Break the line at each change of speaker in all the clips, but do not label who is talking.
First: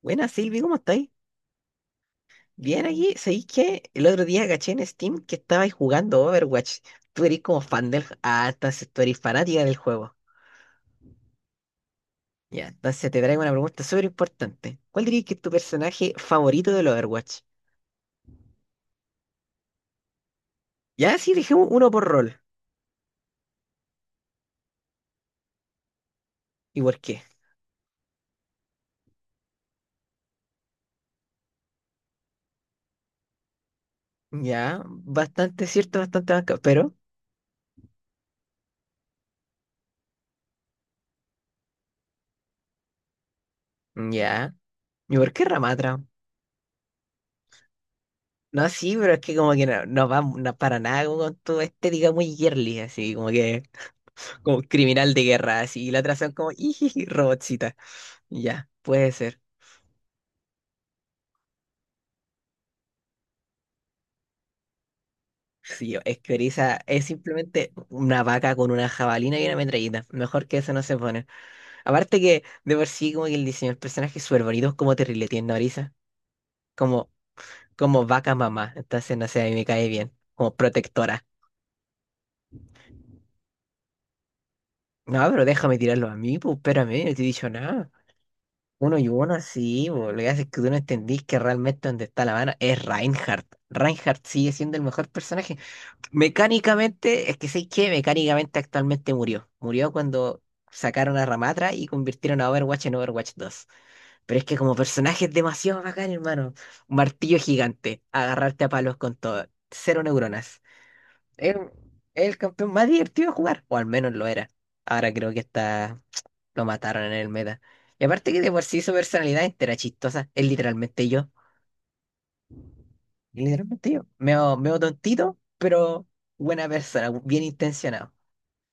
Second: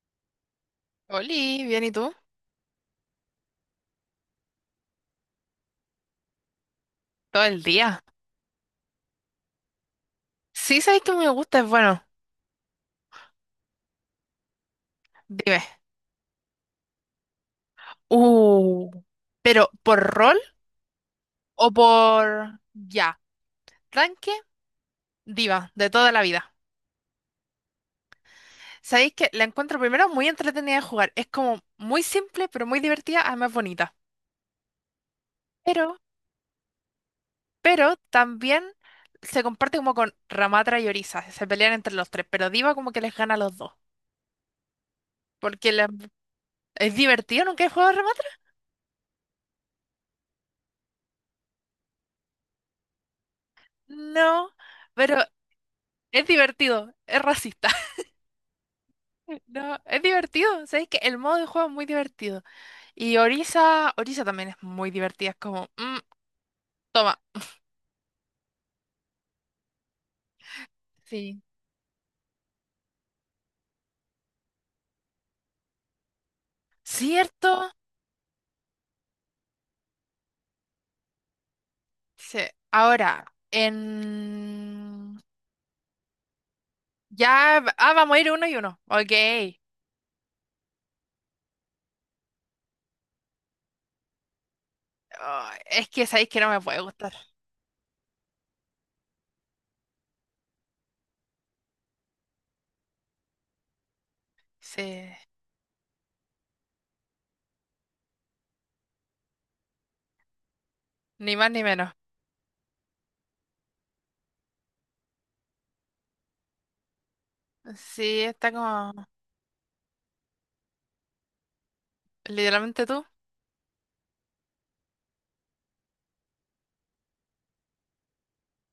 Buenas, Silvi, ¿cómo estáis?
Oli, bien, ¿y tú?
Bien aquí, ¿sabéis que el otro día caché en Steam que estabais jugando Overwatch? Tú eres
Todo
como
el
fan
día.
del... Ah, entonces tú eres fanática del juego.
Sí, sabes que me gusta, es bueno.
Ya, entonces te traigo una pregunta súper importante. ¿Cuál dirías que es tu
Dime.
personaje favorito del Overwatch?
Uh, pero ¿por rol
Ya, sí, dejemos
o
uno por rol.
por ya? Tanque, diva, de toda la vida.
¿Y por qué?
Sabéis que la encuentro primero muy entretenida de jugar. Es como muy simple, pero muy divertida, además bonita.
Ya, bastante
Pero,
cierto, bastante banca, pero...
pero también se comparte como con Ramatra y Orisa. Se pelean entre los tres, pero diva como que les gana a los dos.
Ya. ¿Y por qué
Porque la-
Ramatra?
es divertido, ¿nunca he jugado a Ramatra?
No, sí, pero es que como que no, no va no para nada como con tu estética muy girly, así como que...
No,
como criminal de
pero
guerra, así, y la otra
es
son como,
divertido,
¡ijiji!
es racista.
Robotcita. Ya, puede ser.
No, es divertido, ¿sabes que el modo de juego es muy divertido? Y Orisa, Orisa también es muy divertida, es como,
Sí,
"Mm,
es que Orisa es
toma".
simplemente una vaca con una jabalina y una metralleta. Mejor que eso no se pone.
Sí.
Aparte que, de por sí, como que el diseño del personaje es súper bonito, es como terrible tiene Orisa. Como,
¿Cierto?
como vaca mamá. Entonces, no sé, a mí me cae bien. Como protectora.
Sí. Ahora, en...
No, pero déjame tirarlo a mí, pues, espérame, no te he dicho
Ya,
nada.
vamos a ir uno y uno.
Uno y
Ok.
uno, sí, bo. Lo que hace es que tú no entendís que realmente donde está la mano es Reinhardt. Reinhardt sigue siendo el mejor
Ah,
personaje.
es que sabéis que no me puede gustar.
Mecánicamente, es que sé que mecánicamente actualmente murió. Murió cuando sacaron a Ramatra y convirtieron a Overwatch en Overwatch 2. Pero es que como
Sí,
personaje es demasiado bacán, hermano. Un martillo gigante, agarrarte a palos con todo. Cero neuronas.
ni más
Es,
ni menos.
es el campeón más divertido de jugar, o al menos lo era. Ahora creo que está, lo mataron en el meta. Y
Sí,
aparte que de
está
por sí su
como
personalidad entera chistosa. Es literalmente yo.
literalmente tú.
Literalmente yo. Meo, meo tontito, pero buena persona, bien intencionado.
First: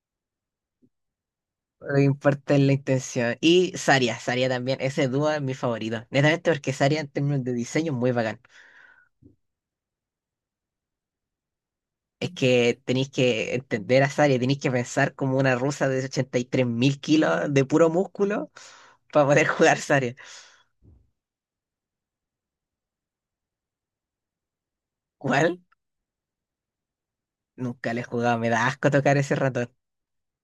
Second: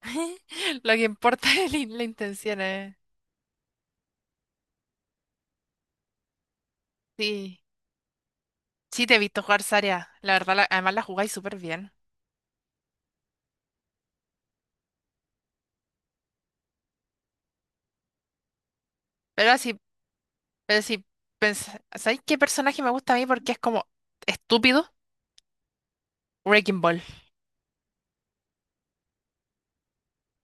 Lo que importa es
No
la
importa
intención,
la
eh.
intención. Y Saria, Saria también. Ese dúo es mi favorito. Netamente porque Saria en términos de
Sí.
diseño es muy bacán.
Sí, te he visto jugar Zarya. La verdad, además la jugáis súper bien.
Es que tenéis que entender a Saria, tenéis que pensar como una rusa de 83.000 kilos de puro músculo para poder
Pero
jugar
así
Saria.
Pero si pensás, ¿sabéis qué personaje me gusta a mí porque es como estúpido?
¿Cuál?
Wrecking Ball.
Nunca le he jugado, me da asco tocar ese ratón.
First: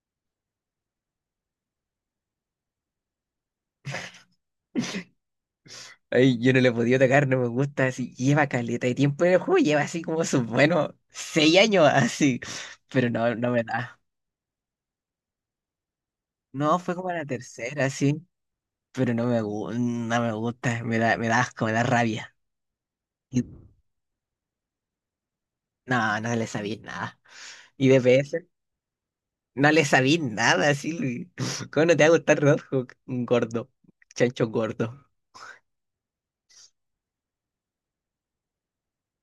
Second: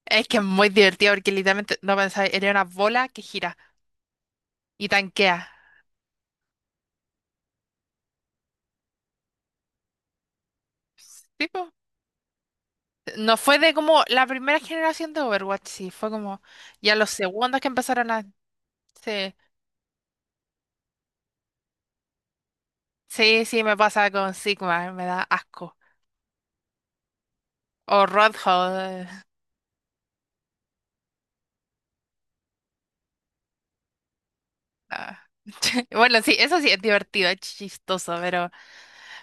Es que es muy divertido porque literalmente no pensáis, era una bola que gira y tanquea.
Ay, yo no le he podido tocar, no me gusta. Así lleva caleta de tiempo en el juego, lleva así como sus buenos seis
Tipo,
años así. Pero no,
no
no
fue
me
de
da.
como la primera generación de Overwatch, sí, fue como
No, fue
ya los
como la
segundos que
tercera,
empezaron a.
sí. Pero no
Sí,
me, no me gusta, me da asco, me da rabia. Y
sí, me pasa con Sigma, me da asco.
no, no le sabía nada. Y
O
DPS,
Rodhold.
no le sabía nada, Silvi. ¿Cómo no te va a gustar Roadhog? Un gordo, chancho gordo.
Ah. Bueno, sí, eso sí es divertido, es chistoso, pero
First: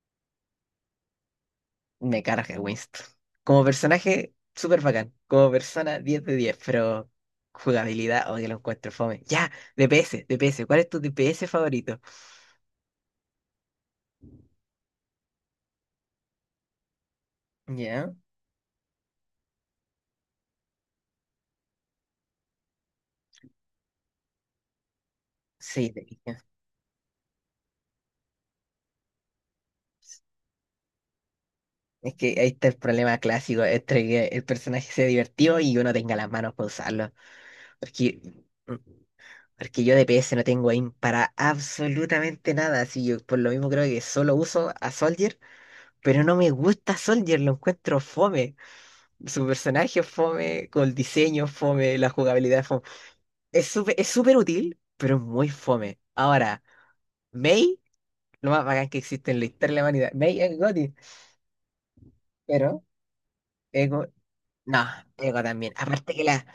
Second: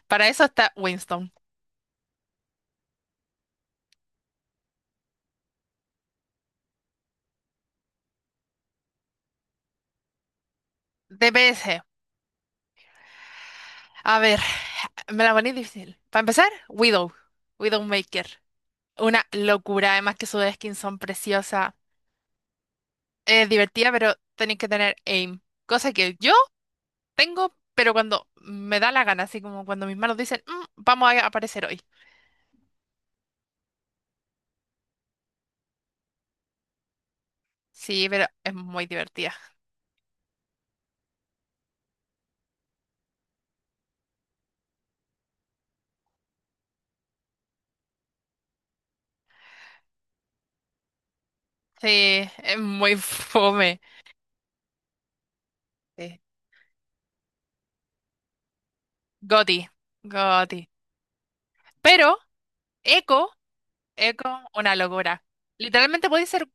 para eso está Winston.
Me carga Winston. Como personaje, súper bacán. Como persona, 10 de 10, pero jugabilidad, o que lo encuentro fome. Ya, DPS, DPS, ¿cuál es tu DPS
DPS.
favorito?
A ver, me la poní difícil. Para empezar,
Ya,
Widowmaker. Una locura, además que sus skins son preciosas. Es divertida, pero tenéis que tener aim.
sí,
Cosa que yo
DPS.
tengo, pero cuando me da la gana, así como cuando mis manos dicen, "Mm, vamos a aparecer hoy".
Es que ahí está el problema clásico, entre que el personaje sea divertido y uno tenga las manos para usarlo. Es
Sí,
que,
pero es muy divertida.
es que yo de PS no tengo aim para absolutamente nada, así yo por lo mismo creo que solo uso a Soldier, pero no me gusta Soldier, lo encuentro fome. Su personaje es fome, con el diseño es fome, la
Sí, es
jugabilidad es fome.
muy
Es
fome.
súper es súper útil, pero es muy fome.
Sí.
Ahora, Mei, lo más bacán que existe en la
Goti,
historia de la humanidad. Mei es
Goti.
Gotti,
Pero,
pero
Echo,
Ego,
Echo, una
no,
locura.
Ego también.
Literalmente
Aparte que la...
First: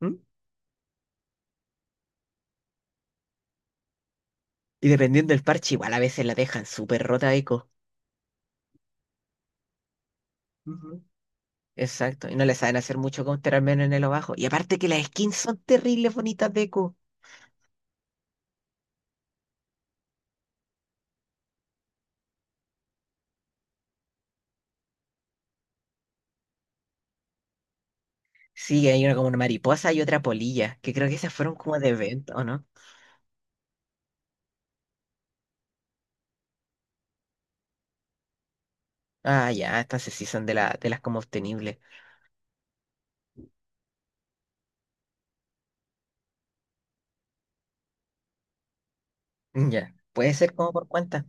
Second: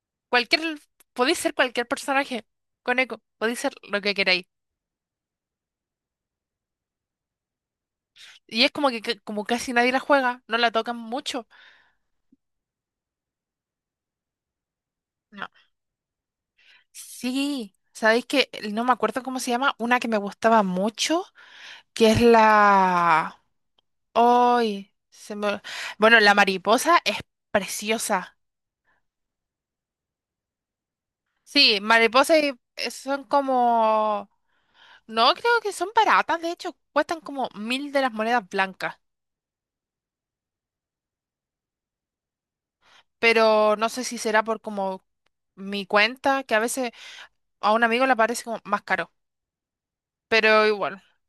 ¿Mm?
Cualquier, podéis ser cualquier personaje con eco, podéis ser lo que queráis.
Y dependiendo del parche, igual a veces la dejan súper rota Echo.
Y es como que como casi nadie la juega, no la tocan
Ujú.
mucho.
Exacto, y no le saben hacer mucho counter al menos en el bajo. Y aparte que las skins
No.
son terribles bonitas de Q.
Sí, sabéis que no me acuerdo cómo se llama, una que me gustaba mucho, que es la... ay se me... Bueno, la mariposa es preciosa.
Sí, hay una como una mariposa y otra polilla, que creo que esas fueron como
Sí,
de evento,
mariposas
¿o
y
no?
son como... No, creo que son baratas, de hecho, cuestan como mil de las monedas blancas.
Ah, ya, estas sí son de, la, de las como obtenibles.
Pero no sé si será por como mi cuenta, que a veces a un amigo le parece como más caro,
Mm, ya, puede ser
pero
como por
igual.
cuenta.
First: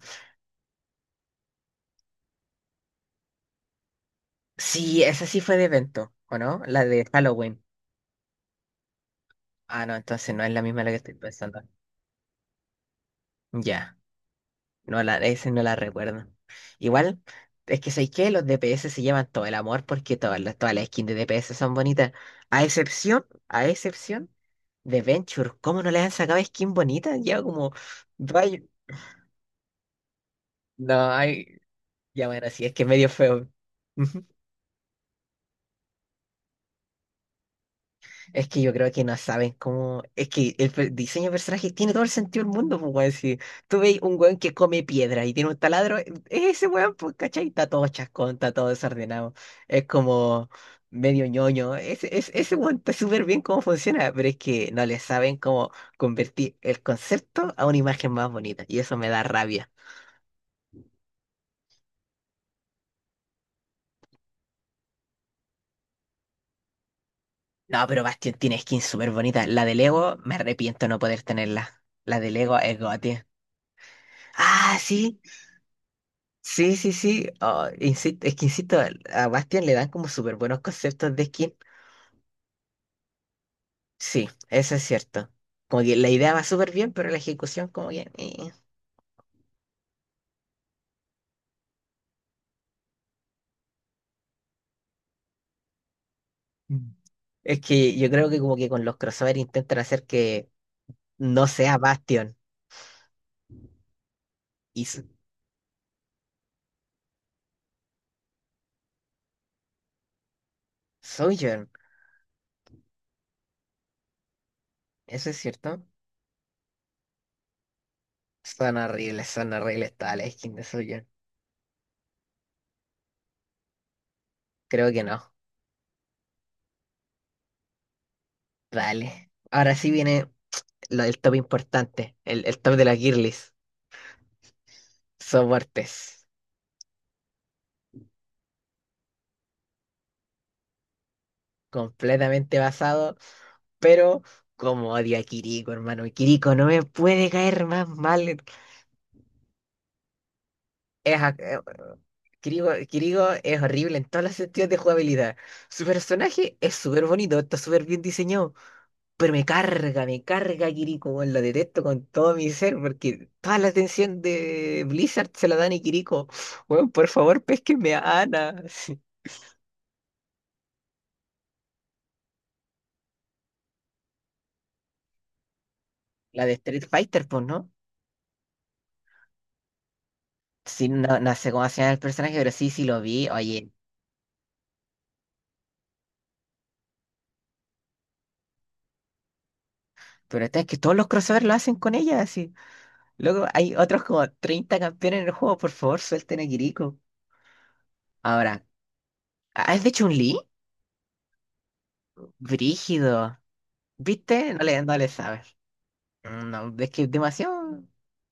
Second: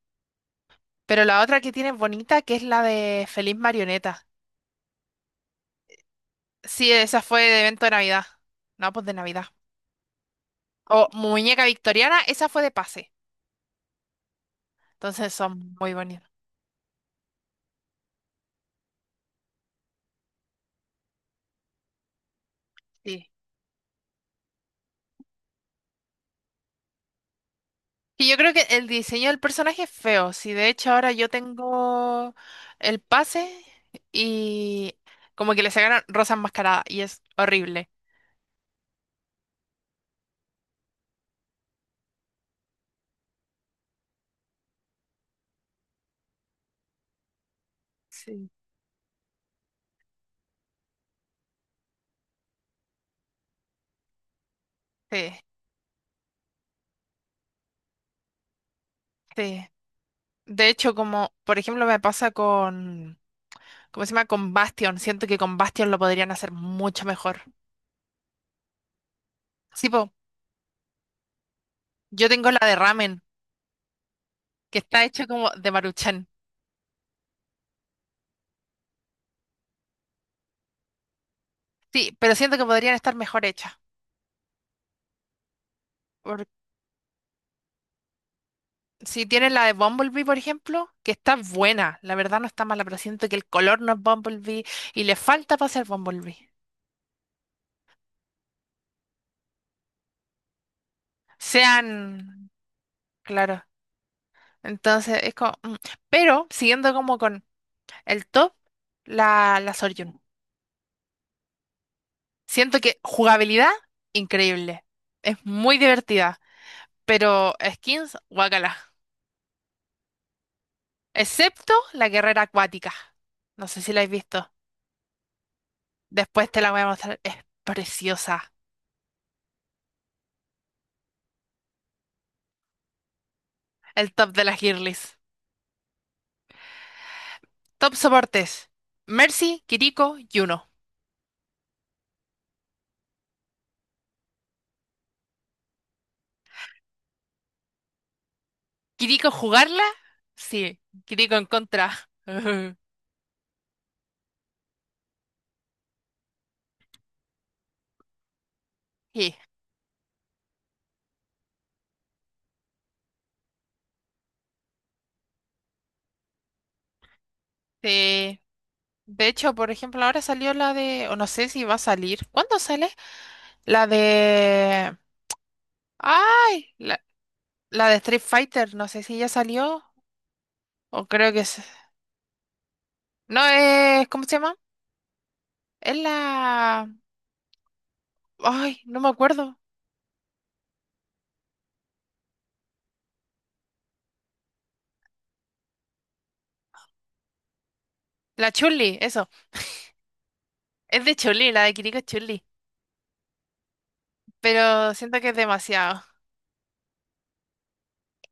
Pero la otra que tiene es bonita, que es la de Feliz Marioneta.
Sí, esa sí fue de evento, ¿o no? La
Sí,
de
esa fue de
Halloween.
evento de Navidad. No, pues de Navidad.
Ah, no, entonces no es la misma la que
O
estoy pensando.
Muñeca Victoriana, esa fue de pase.
Ya.
Entonces
Ese no
son
la
muy
recuerdo.
bonitas.
Igual, es que ¿sabéis qué? Los DPS se llevan todo el amor porque todas las skins de DPS son bonitas. A excepción,
Sí.
a excepción de Venture. ¿Cómo no le han sacado skin bonita? Ya como.
Y yo
dos
creo
años-
que el diseño del personaje es feo. Sí, de hecho
No,
ahora yo
hay. Ya
tengo
bueno, sí, es que es
el
medio feo.
pase y como que le sacaron Rosa Enmascarada y es horrible.
Es que yo creo que no saben cómo. Es que el diseño de personajes tiene todo el sentido del mundo, pues, weón. Si tú veis un weón que come piedra y tiene un taladro, es ese weón, pues, ¿cachai? Está todo chascón,
Sí.
está todo desordenado. Es como medio ñoño. Ese weón está súper bien cómo funciona, pero es que no le
Sí,
saben cómo convertir el concepto a una imagen más bonita. Y eso me da
sí.
rabia.
De hecho, como por ejemplo me pasa ¿cómo se llama? Con Bastion. Siento que con Bastion lo podrían hacer mucho mejor.
No, pero Bastion tiene skins súper bonitas. La de
Sí, po,
Lego, me arrepiento no poder tenerla. La
yo
de
tengo
Lego
la de
es
ramen,
gote. Ah,
que está
sí.
hecha como de Maruchan.
Sí, sí, sí. Ah, es que insisto, a Bastian le dan como súper buenos conceptos de skin.
Sí, pero siento que podrían estar mejor hechas.
Sí, eso es cierto. Como que la idea va
Por-
súper bien, pero la ejecución como que...
si tienes la de Bumblebee, por ejemplo, que está buena, la verdad no está mala, pero siento que el color no es Bumblebee y le falta para ser Bumblebee.
Mm. Es que yo creo que como que con los crossover intentan hacer que no sea Bastion
Sean, claro.
y
Entonces es como, mm. Pero siguiendo como con el top, la Soryun.
Sojourn.
Siento que jugabilidad, increíble.
¿Eso es
Es muy
cierto?
divertida, pero skins, guacala.
Son horribles todas las skins de Sojourn.
Excepto la guerrera acuática. No sé si la has visto.
Creo que no.
Después te la voy a mostrar. Es preciosa.
Dale. Ahora sí viene lo del top importante, el top de las girlies.
El top de las girlies.
Soportes.
Top soportes. Mercy, Kiriko, Yuno.
Completamente basado. Pero como odio a Kiriko, hermano. Kiriko no me puede caer más mal.
¿Kiriko jugarla? Sí.
Es, a-
Kiriko en
eh,
contra.
Kiriko, Kiriko es horrible en todos los sentidos de jugabilidad. Su personaje es súper bonito, está súper bien diseñado. Pero
Sí.
me carga Kiriko, weón. Lo detesto con todo mi ser porque toda la atención de Blizzard se la dan a Kiriko. Weón, por favor, pésquenme a
Sí.
Ana.
De hecho, por ejemplo, ahora salió la de... O no sé si va a salir. ¿Cuándo sale? La de...
La de
¡Ay!
Street
La
Fighter, pues, ¿no?
de Street Fighter, no sé si ya salió
Sí,
o
no,
creo
no
que
sé
es...
cómo se llama el personaje, pero sí, sí lo vi.
No,
Oye.
es... ¿Cómo se llama? Es la... Ay, no me acuerdo.
Pero esta es que todos los crossovers lo hacen con ella, así. Luego hay otros como 30 campeones en el juego, por favor, suelten a Kiriko.
La
Ahora,
Chuli, eso.
¿has de Chun-Li?
Es de Chuli, la de Kiriko es Chuli.
Brígido. ¿Viste? No le,
Pero
no le
siento que es
sabes.
demasiado.
No, es que demasiado.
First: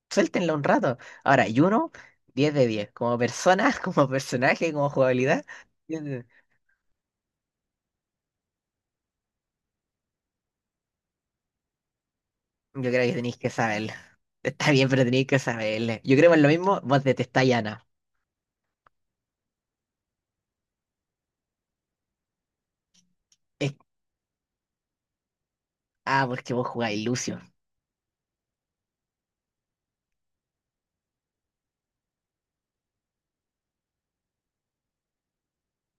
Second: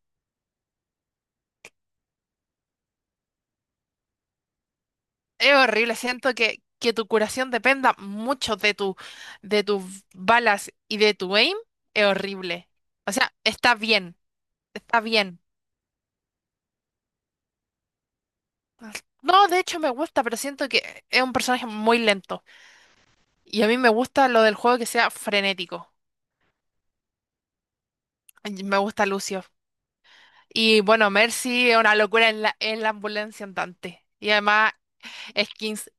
Suéltenlo un rato. Ahora, Yuno, 10 de 10 como persona, como personaje, como jugabilidad,
Es horrible,
10 .
siento que tu curación dependa mucho de de tus balas y de tu aim. Es horrible.
Yo creo
O
que
sea,
tenéis que
está
saberlo.
bien,
Está bien,
está
pero tenéis que
bien.
saberle. Yo creo que es lo mismo, vos detestáis a Ana.
No, de hecho me gusta, pero siento que es un personaje muy lento. Y a
Es-
mí me gusta lo del juego que sea frenético.
ah, porque vos jugáis Lucio.
Ay, me gusta Lucio. Y bueno, Mercy es una locura en en la ambulancia andante. Y además, skins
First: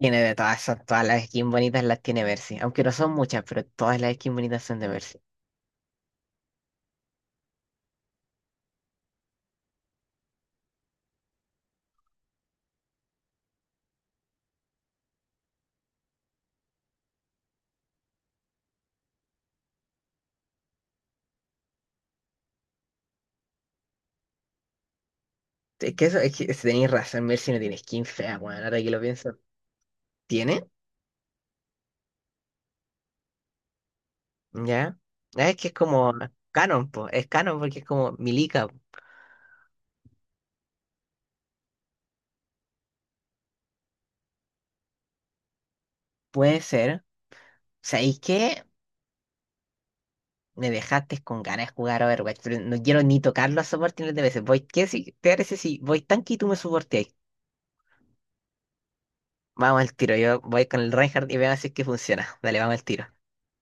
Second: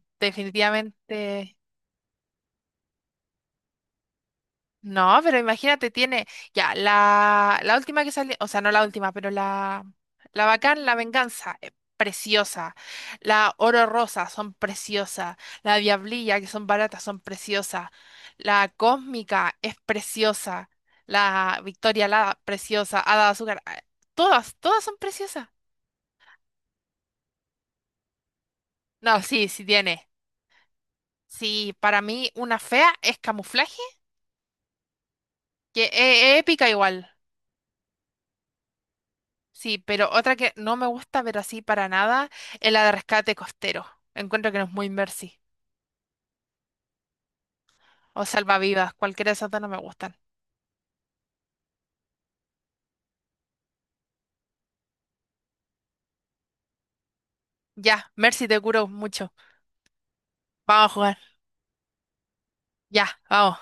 Tiene de todas esas, todas las skins
definitivamente...
bonitas las tiene Mercy. Aunque no son muchas, pero todas las skins bonitas son de Mercy.
No, pero imagínate, tiene ya la última que salió, o sea, no la última, pero la Bacán, la Venganza, es preciosa. La Oro Rosa, son preciosas. La Diablilla, que son baratas, son preciosas. La Cósmica es preciosa. La Victoria la preciosa. Hada de Azúcar, ah, todas son preciosas.
Es que eso, es que si tenéis razón, Mercy no tiene skin fea, weón, ahora que lo
No,
pienso.
sí, sí tiene.
¿Tiene?
Sí, para mí una fea es camuflaje,
¿Ya? Ah, es que es
que
como
es épica
canon, po.
igual.
Es canon porque es como Milica.
Sí, pero otra que no me gusta ver así para nada es la de rescate costero. Encuentro que no es muy Mercy.
Puede ser. ¿Sabéis
O
qué?
salvavidas, cualquiera de esas dos no me gustan.
Me dejaste con ganas de jugar Overwatch, pero no quiero ni tocarlo a soporte de veces. Voy, ¿qué si te parece si voy tanque y tú me soporteáis?
Ya, Mercy te curo mucho.
Vamos al tiro, yo voy con
Vamos
el
a jugar.
Reinhardt y veamos si es que funciona. Dale, vamos al tiro.
Ya, vamos.